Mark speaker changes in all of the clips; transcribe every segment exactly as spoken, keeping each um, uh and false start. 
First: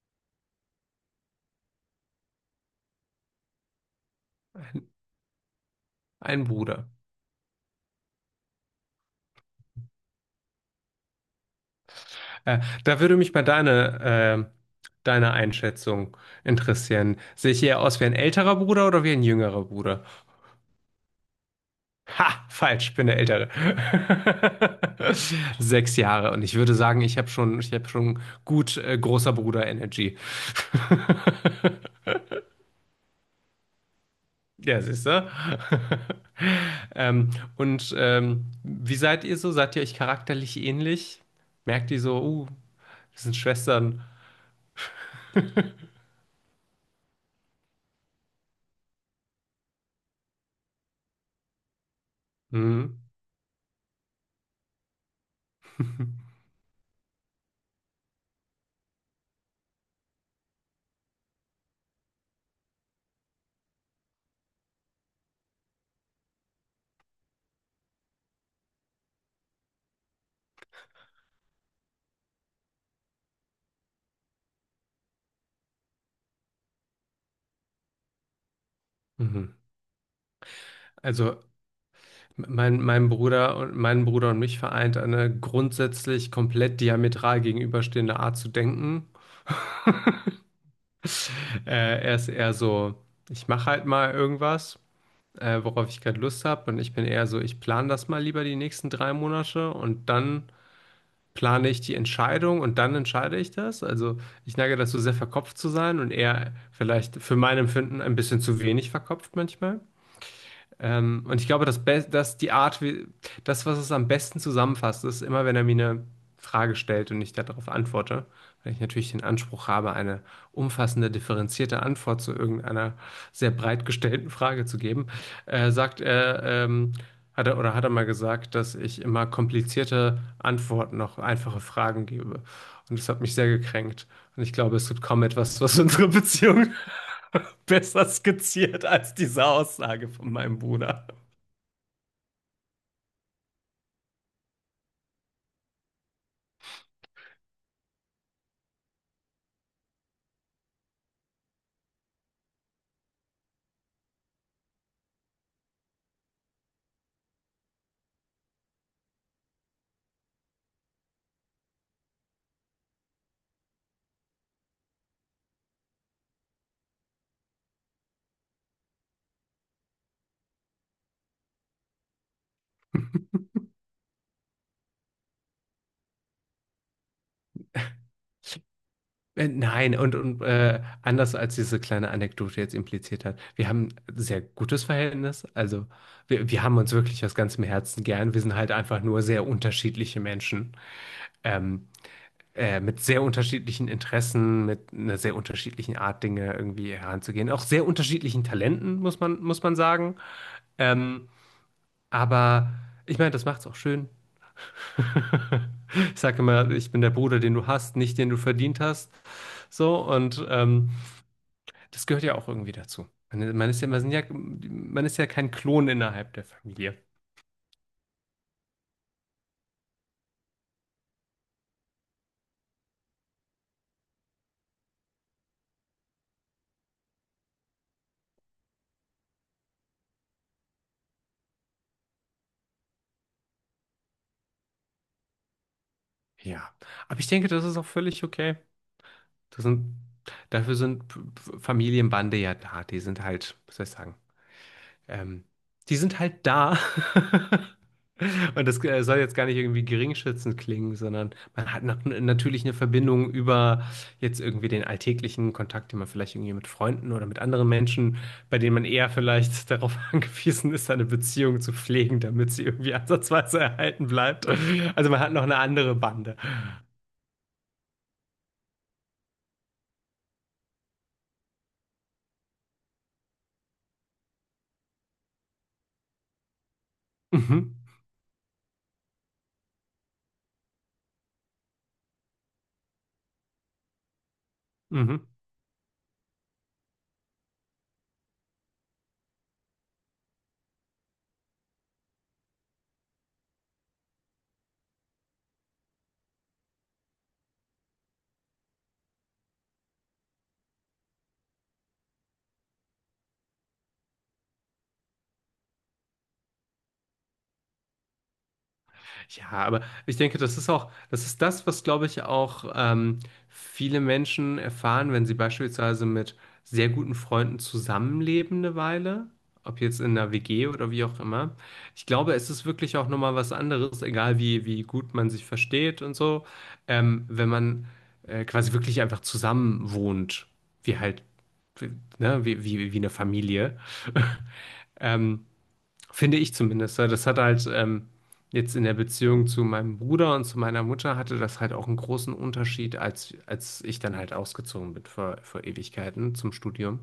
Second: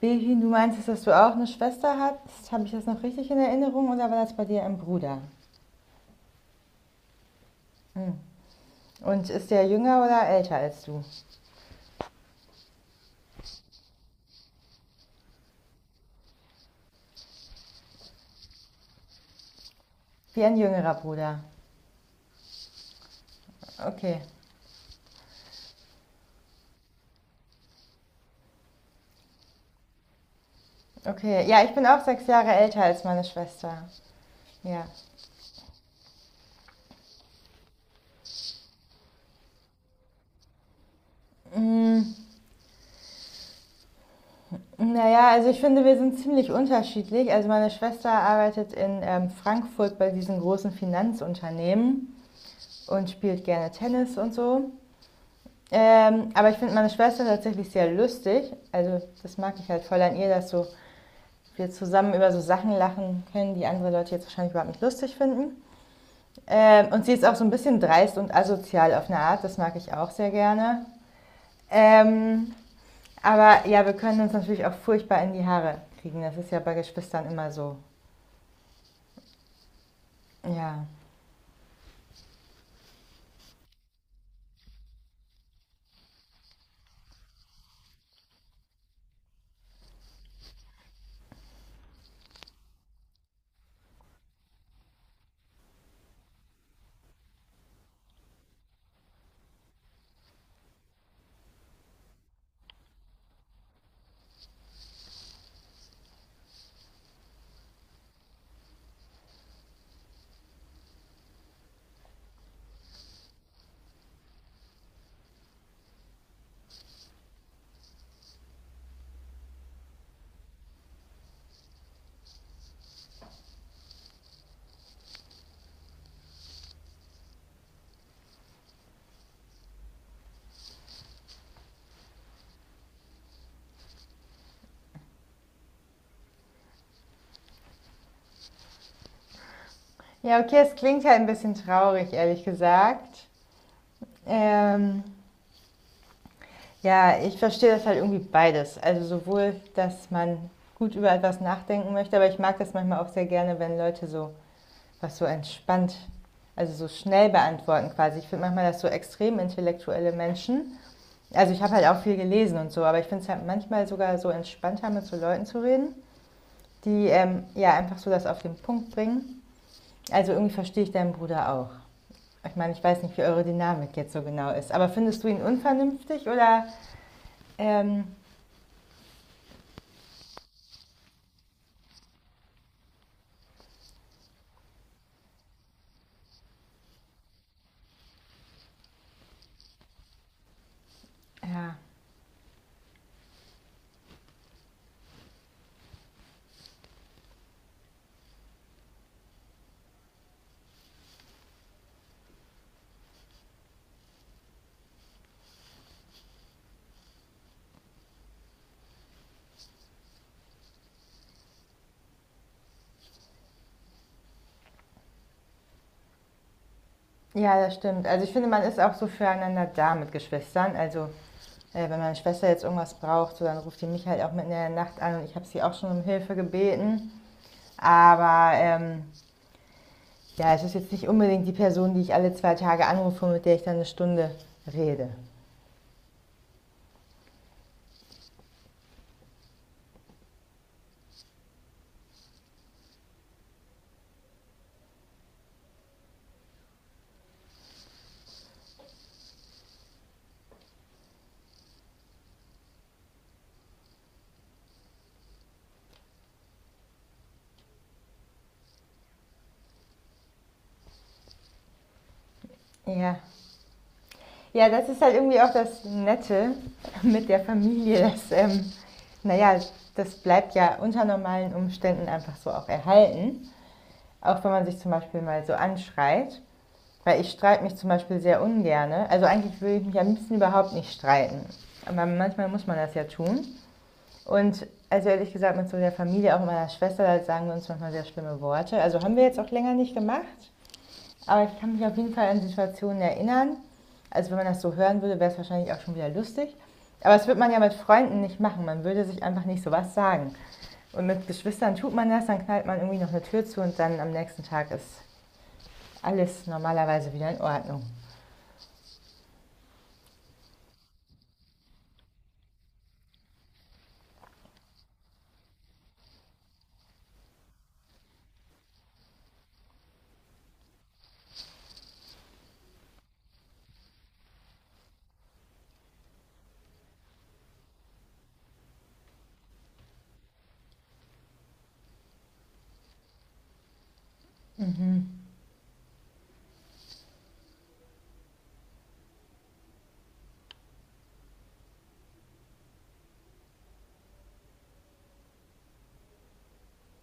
Speaker 1: Behin, du meintest, dass du auch eine Schwester hast. Habe ich das noch richtig in Erinnerung oder war das bei dir ein Bruder?
Speaker 2: Ein Bruder.
Speaker 1: Hm. Und ist der jünger oder älter als du?
Speaker 2: Äh, da würde mich mal deine, äh, deine Einschätzung interessieren. Sehe ich eher aus wie ein älterer Bruder oder wie ein jüngerer Bruder?
Speaker 1: Wie ein jüngerer Bruder.
Speaker 2: Ha, falsch, ich bin der Ältere.
Speaker 1: Okay.
Speaker 2: Sechs Jahre. Und ich würde sagen, ich habe schon, ich habe schon gut äh, großer Bruder Energy.
Speaker 1: Okay, ja, ich bin auch sechs Jahre älter als meine Schwester.
Speaker 2: Ja,
Speaker 1: Ja.
Speaker 2: siehst du? Ähm, und ähm, wie seid ihr so? Seid ihr euch charakterlich ähnlich? Merkt ihr
Speaker 1: Mm,
Speaker 2: so, uh, das sind Schwestern?
Speaker 1: naja, also ich finde, wir sind ziemlich unterschiedlich. Also meine Schwester arbeitet in ähm, Frankfurt bei diesen großen Finanzunternehmen
Speaker 2: Hm.
Speaker 1: und spielt gerne Tennis und so. Ähm, aber ich finde meine Schwester tatsächlich sehr lustig. Also das mag ich halt voll an ihr, dass so wir zusammen über so Sachen lachen können, die andere Leute jetzt wahrscheinlich überhaupt nicht lustig finden. Ähm, und sie ist auch so ein bisschen dreist und asozial auf eine Art, das mag ich auch sehr gerne. Ähm, aber ja, wir können uns natürlich auch furchtbar in die Haare kriegen. Das ist ja bei Geschwistern immer so.
Speaker 2: Mhm.
Speaker 1: Ja.
Speaker 2: Also mein, mein Bruder und meinen Bruder und mich vereint eine grundsätzlich komplett diametral gegenüberstehende Art zu denken. Äh, er ist eher so, ich mache halt mal irgendwas, äh, worauf ich gerade Lust habe, und ich bin eher so, ich plane das mal lieber die nächsten drei Monate und dann plane ich die Entscheidung und dann entscheide ich das. Also ich neige dazu, sehr verkopft zu sein und eher vielleicht für mein Empfinden ein bisschen zu wenig verkopft manchmal. Ähm, und ich glaube, das Be das, die Art, wie, das, was es am besten zusammenfasst, ist immer, wenn er mir eine Frage stellt und ich darauf antworte, weil ich natürlich den Anspruch habe, eine umfassende, differenzierte Antwort zu irgendeiner sehr breit gestellten Frage zu geben, äh, sagt er, ähm, hat er oder hat er mal gesagt, dass ich immer komplizierte Antworten auf einfache Fragen gebe. Und das hat mich sehr gekränkt. Und ich glaube, es gibt kaum etwas, was unsere Beziehung besser skizziert als diese Aussage von
Speaker 1: Ja,
Speaker 2: meinem
Speaker 1: okay, es klingt
Speaker 2: Bruder.
Speaker 1: halt ein bisschen traurig, ehrlich gesagt. Ähm, ja, ich verstehe das halt irgendwie beides. Also sowohl, dass man gut über etwas nachdenken möchte, aber ich mag das manchmal auch sehr gerne, wenn Leute so was so entspannt, also so schnell beantworten quasi. Ich finde manchmal, dass so extrem intellektuelle Menschen, also ich habe halt auch viel gelesen und so, aber ich finde es halt manchmal sogar so entspannter, mit so Leuten zu reden, die ähm, ja einfach so das auf den Punkt bringen. Also irgendwie verstehe ich deinen Bruder auch. Ich meine, ich weiß nicht, wie eure Dynamik jetzt so genau ist, aber findest du ihn unvernünftig oder ähm,
Speaker 2: Äh, Nein, und, und äh, anders als diese kleine Anekdote jetzt impliziert hat, wir haben ein sehr gutes Verhältnis. Also wir, wir haben uns wirklich aus ganzem Herzen gern. Wir sind halt einfach nur sehr unterschiedliche Menschen.
Speaker 1: ja.
Speaker 2: Ähm, äh, mit sehr unterschiedlichen Interessen, mit einer sehr unterschiedlichen Art, Dinge irgendwie heranzugehen. Auch sehr unterschiedlichen Talenten, muss man, muss man sagen. Ähm, aber ich meine, das macht's auch schön. Ich sage immer, ich bin der Bruder, den du hast, nicht den du verdient hast. So, und ähm, das gehört ja auch irgendwie dazu. Man man ist ja, man sind ja, man ist ja kein Klon innerhalb der Familie.
Speaker 1: Ja, das stimmt. Also ich finde, man ist auch so füreinander da mit Geschwistern. Also äh, wenn meine Schwester jetzt irgendwas braucht, so, dann ruft die mich halt auch mitten in der Nacht an und ich habe sie auch schon um Hilfe gebeten. Aber ähm, ja, es ist jetzt nicht unbedingt die Person, die ich alle zwei Tage anrufe, mit der ich dann eine Stunde rede.
Speaker 2: Ja, aber ich denke, das ist auch völlig okay. Das sind, Dafür sind P- P- Familienbande ja da. Die sind halt, was soll ich sagen, Ähm, die sind halt da. Und das äh, soll jetzt gar nicht irgendwie geringschätzend klingen, sondern man hat noch, natürlich eine Verbindung über jetzt irgendwie den alltäglichen Kontakt, den man vielleicht irgendwie mit Freunden oder mit anderen Menschen, bei denen man eher vielleicht darauf angewiesen ist, eine Beziehung zu pflegen, damit sie irgendwie
Speaker 1: Ja.
Speaker 2: ansatzweise erhalten bleibt.
Speaker 1: Ja, das ist
Speaker 2: Also
Speaker 1: halt
Speaker 2: man hat
Speaker 1: irgendwie
Speaker 2: noch
Speaker 1: auch
Speaker 2: eine
Speaker 1: das
Speaker 2: andere Bande.
Speaker 1: Nette mit der Familie, dass, ähm, naja, das bleibt ja unter normalen Umständen einfach so auch erhalten. Auch wenn man sich zum Beispiel mal so anschreit. Weil ich streite
Speaker 2: Mhm.
Speaker 1: mich zum Beispiel sehr ungerne. Also eigentlich würde ich mich am liebsten überhaupt nicht streiten. Aber manchmal muss man das ja tun. Und also
Speaker 2: Mhm.
Speaker 1: ehrlich gesagt, mit so der Familie, auch meiner Schwester, da sagen wir uns manchmal sehr schlimme Worte. Also haben wir jetzt auch länger nicht gemacht. Aber ich kann mich auf jeden Fall an Situationen erinnern. Also wenn man das so hören würde, wäre es wahrscheinlich auch schon wieder lustig. Aber das würde man ja mit Freunden nicht machen. Man würde sich einfach nicht sowas sagen. Und mit Geschwistern tut man das, dann knallt man irgendwie noch eine Tür zu und dann am nächsten Tag ist alles normalerweise wieder in Ordnung.
Speaker 2: Ja, aber ich denke, das ist auch, das ist das, was, glaube ich, auch ähm, viele Menschen erfahren, wenn sie beispielsweise mit sehr guten Freunden zusammenleben eine Weile, ob jetzt in einer W G oder wie auch immer. Ich glaube, es ist wirklich auch nochmal was anderes, egal wie, wie gut man sich versteht und so, ähm, wenn man äh, quasi wirklich einfach zusammen wohnt, wie halt, ne, wie, wie, wie eine Familie.
Speaker 1: Mhm.
Speaker 2: Ähm, Finde ich zumindest. Weil das hat halt ähm, jetzt in der Beziehung zu meinem Bruder und zu meiner Mutter hatte das halt auch einen großen Unterschied, als, als ich dann halt ausgezogen bin vor, vor Ewigkeiten zum Studium.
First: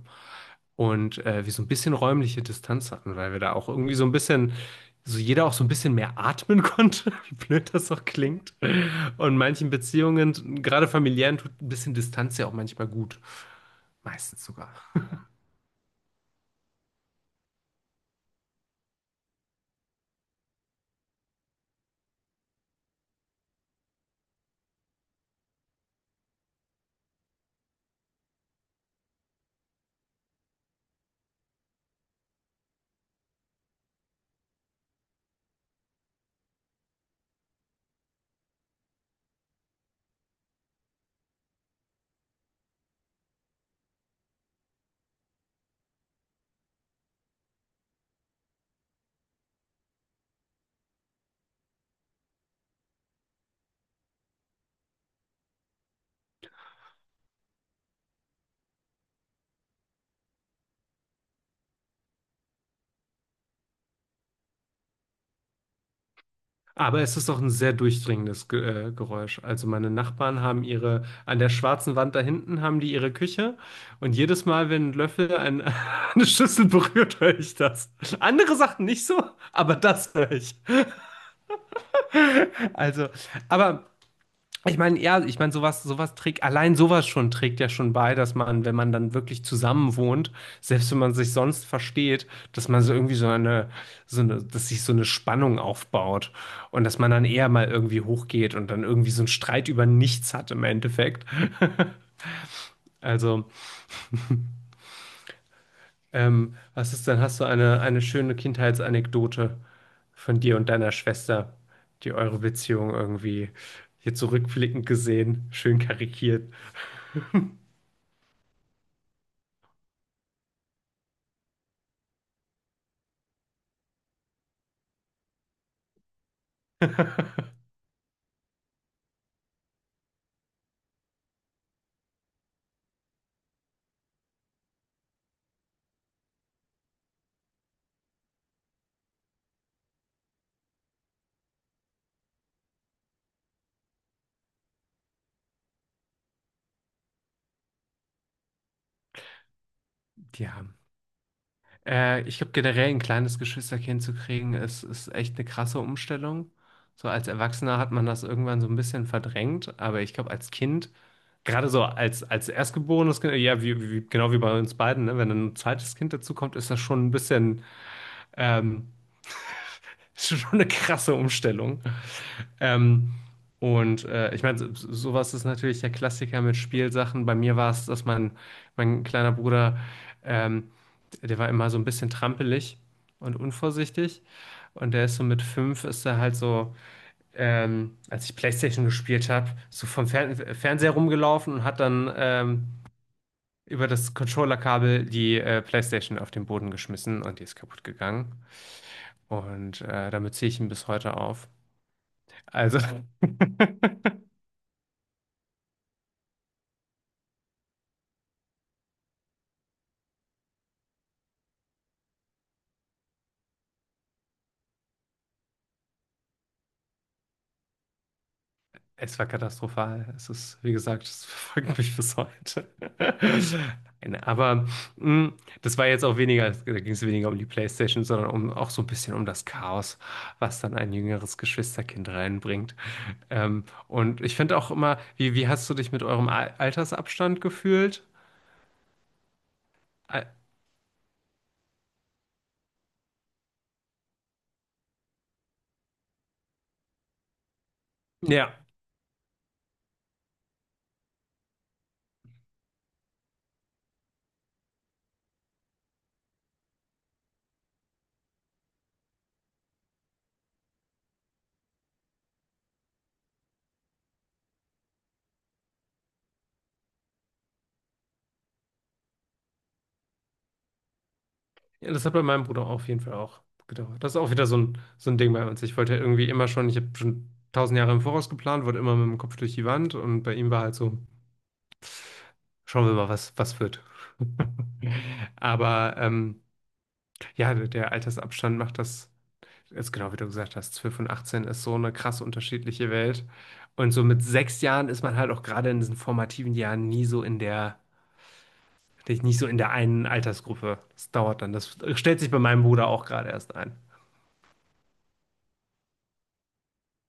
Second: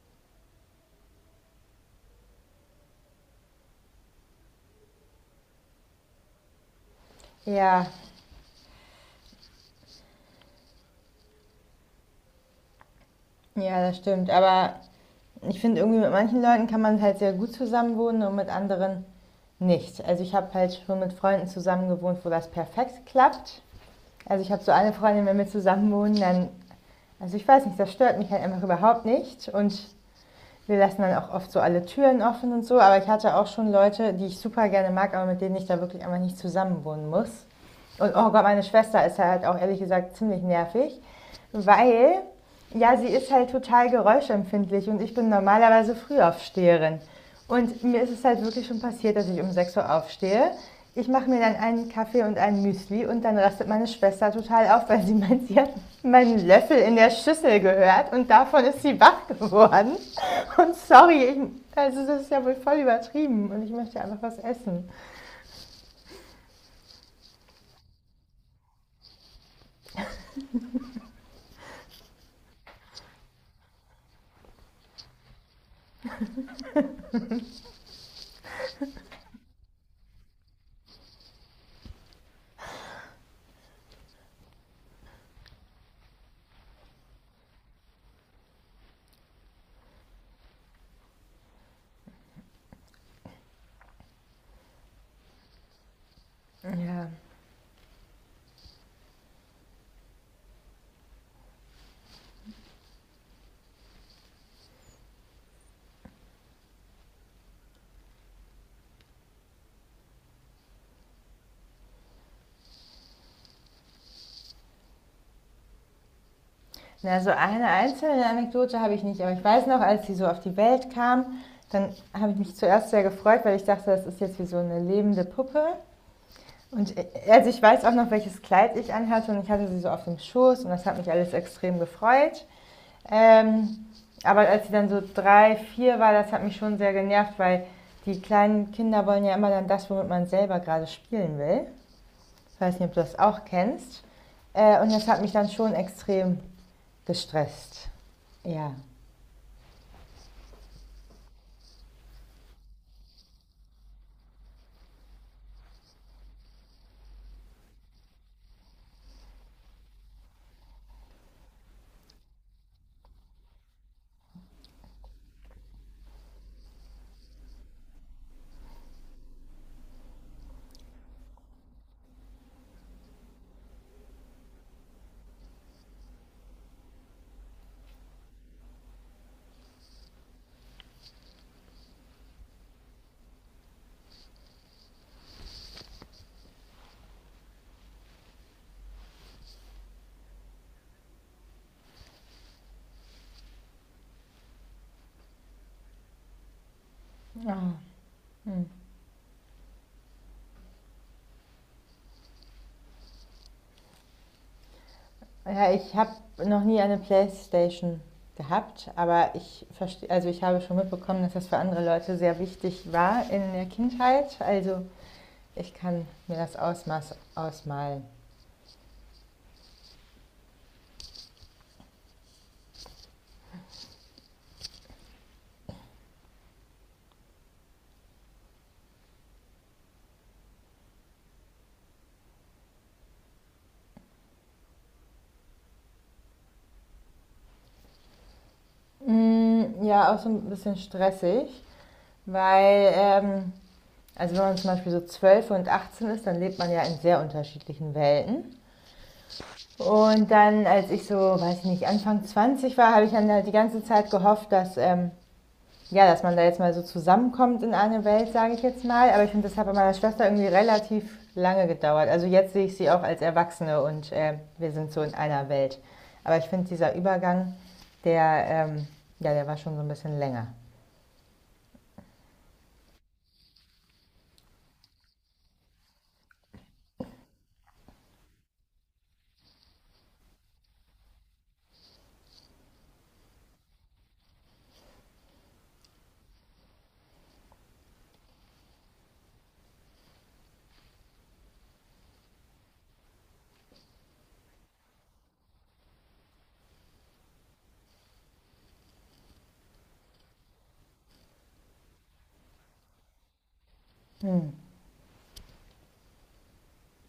Speaker 2: Und äh, wir so ein bisschen räumliche Distanz hatten, weil wir da auch irgendwie so ein bisschen, so jeder auch so ein bisschen mehr atmen konnte, wie blöd
Speaker 1: Ja,
Speaker 2: das auch klingt. Und manchen Beziehungen, gerade familiären, tut ein bisschen Distanz ja auch manchmal gut.
Speaker 1: ja, das stimmt.
Speaker 2: Meistens sogar.
Speaker 1: Aber ich finde irgendwie mit manchen Leuten kann man halt sehr gut zusammenwohnen und mit anderen nicht. Also ich habe halt schon mit Freunden zusammen gewohnt, wo das perfekt klappt. Also ich habe so eine Freundin, wenn wir zusammen wohnen, dann, also ich weiß nicht, das stört mich halt einfach überhaupt nicht. Und wir lassen dann auch oft so alle Türen offen und so. Aber ich hatte auch schon Leute, die ich super gerne mag, aber mit denen ich da wirklich einfach nicht zusammen wohnen muss. Und oh Gott, meine Schwester ist halt auch ehrlich gesagt ziemlich nervig, weil ja, sie ist halt total geräuschempfindlich und ich bin normalerweise Frühaufsteherin. Und mir ist es halt wirklich schon passiert, dass ich um sechs Uhr aufstehe. Ich mache mir dann einen Kaffee und ein Müsli und dann rastet meine Schwester total auf, weil sie meint, sie hat meinen Löffel in der Schüssel gehört und davon ist sie wach geworden. Und sorry, ich, also das ist ja wohl voll übertrieben und ich möchte einfach was essen.
Speaker 2: Aber es ist doch ein sehr durchdringendes Ge äh, Geräusch. Also meine Nachbarn haben ihre, an der schwarzen Wand da hinten haben die ihre Küche und jedes Mal, wenn ein Löffel ein, eine Schüssel berührt, höre ich das. Andere Sachen nicht so, aber das höre ich. Also, aber ich meine, ja, ich meine, sowas, sowas trägt, allein sowas schon trägt ja schon bei, dass man, wenn man dann wirklich zusammen wohnt, selbst wenn man sich sonst versteht, dass man so irgendwie so eine, so eine, dass sich so eine Spannung aufbaut und dass
Speaker 1: Ja.
Speaker 2: man dann eher mal irgendwie hochgeht und dann irgendwie so einen Streit über nichts hat im Endeffekt. Also, ähm, was ist denn, hast du eine, eine schöne Kindheitsanekdote von dir und deiner Schwester, die eure Beziehung irgendwie hier zurückblickend gesehen, schön karikiert,
Speaker 1: Na, so eine einzelne Anekdote habe ich nicht, aber ich weiß noch, als sie so auf die Welt kam, dann habe ich mich zuerst sehr gefreut, weil ich dachte, das ist jetzt wie so eine lebende Puppe. Und äh, also ich weiß auch noch, welches Kleid ich anhatte und ich hatte sie so auf dem Schoß und das hat mich alles extrem gefreut. Ähm, aber als sie dann so drei, vier war, das hat mich schon sehr genervt, weil die kleinen Kinder wollen ja immer dann das, womit man selber gerade spielen will. Ich weiß nicht, ob du das auch kennst. Äh, und das hat mich dann schon extrem gestresst. Ja.
Speaker 2: die haben? Äh, ich glaube, generell ein kleines Geschwisterkind zu kriegen, ist, ist echt eine krasse Umstellung. So als Erwachsener hat man das irgendwann so ein bisschen verdrängt, aber ich glaube, als Kind, gerade so als, als erstgeborenes Kind, ja, wie, wie, genau wie bei uns beiden, ne? Wenn dann ein zweites Kind dazu kommt, ist das schon ein bisschen, ähm, ist schon eine krasse Umstellung. Ähm, und äh, Ich meine, so- sowas ist natürlich der Klassiker mit Spielsachen. Bei mir war es, dass mein, mein kleiner Bruder, ähm, der war immer so ein bisschen trampelig und unvorsichtig. Und der ist so mit fünf, ist er halt so, ähm, als ich PlayStation gespielt habe, so vom Fern Fernseher rumgelaufen und hat dann ähm, über das Controllerkabel die äh, PlayStation auf den Boden geschmissen und die ist
Speaker 1: Oh.
Speaker 2: kaputt gegangen.
Speaker 1: Hm.
Speaker 2: Und äh, damit ziehe ich ihn bis heute auf. Also.
Speaker 1: Ja, ich habe noch nie eine Playstation gehabt, aber ich verstehe, also ich habe schon mitbekommen, dass das für andere Leute sehr wichtig war in der Kindheit. Also ich kann mir das Ausmaß ausmalen.
Speaker 2: Es war katastrophal. Es ist, wie gesagt, es verfolgt mich bis heute. Nein, aber mh, das war jetzt auch weniger, da ging es weniger um die PlayStation, sondern um, auch so ein bisschen um das Chaos, was dann ein jüngeres Geschwisterkind reinbringt. Ähm, und ich finde auch immer, wie, wie hast du dich mit eurem Al- Altersabstand gefühlt?
Speaker 1: Mm, ja, auch so
Speaker 2: Al-
Speaker 1: ein bisschen stressig, weil, ähm, also wenn man zum Beispiel so zwölf und achtzehn ist, dann lebt man ja in sehr unterschiedlichen Welten.
Speaker 2: Ja,
Speaker 1: Und dann, als ich so, weiß ich nicht, Anfang zwanzig war, habe ich dann halt die ganze Zeit gehofft, dass, ähm, ja, dass man da jetzt mal so zusammenkommt in eine Welt, sage ich jetzt mal. Aber ich finde, das hat bei meiner Schwester irgendwie relativ lange gedauert. Also jetzt sehe ich sie auch als Erwachsene und äh, wir sind so in einer Welt. Aber ich finde, dieser Übergang, der, ähm, ja, der war schon so ein bisschen länger.
Speaker 2: ja, das hat bei meinem Bruder auf jeden Fall auch gedauert. Das ist auch wieder so ein, so ein Ding bei uns. Ich wollte ja irgendwie immer schon, ich habe schon tausend Jahre im Voraus geplant, wurde immer mit dem Kopf durch die Wand und bei ihm war halt so. Schauen wir mal, was, was wird. Aber ähm, ja, der der Altersabstand macht das, jetzt genau wie du gesagt hast, zwölf und achtzehn ist so eine krass unterschiedliche Welt. Und so mit sechs Jahren ist man halt auch gerade in diesen formativen Jahren nie so in der, nicht so in der einen Altersgruppe. Das dauert dann. Das stellt sich bei meinem Bruder auch gerade erst ein.
Speaker 1: Hm.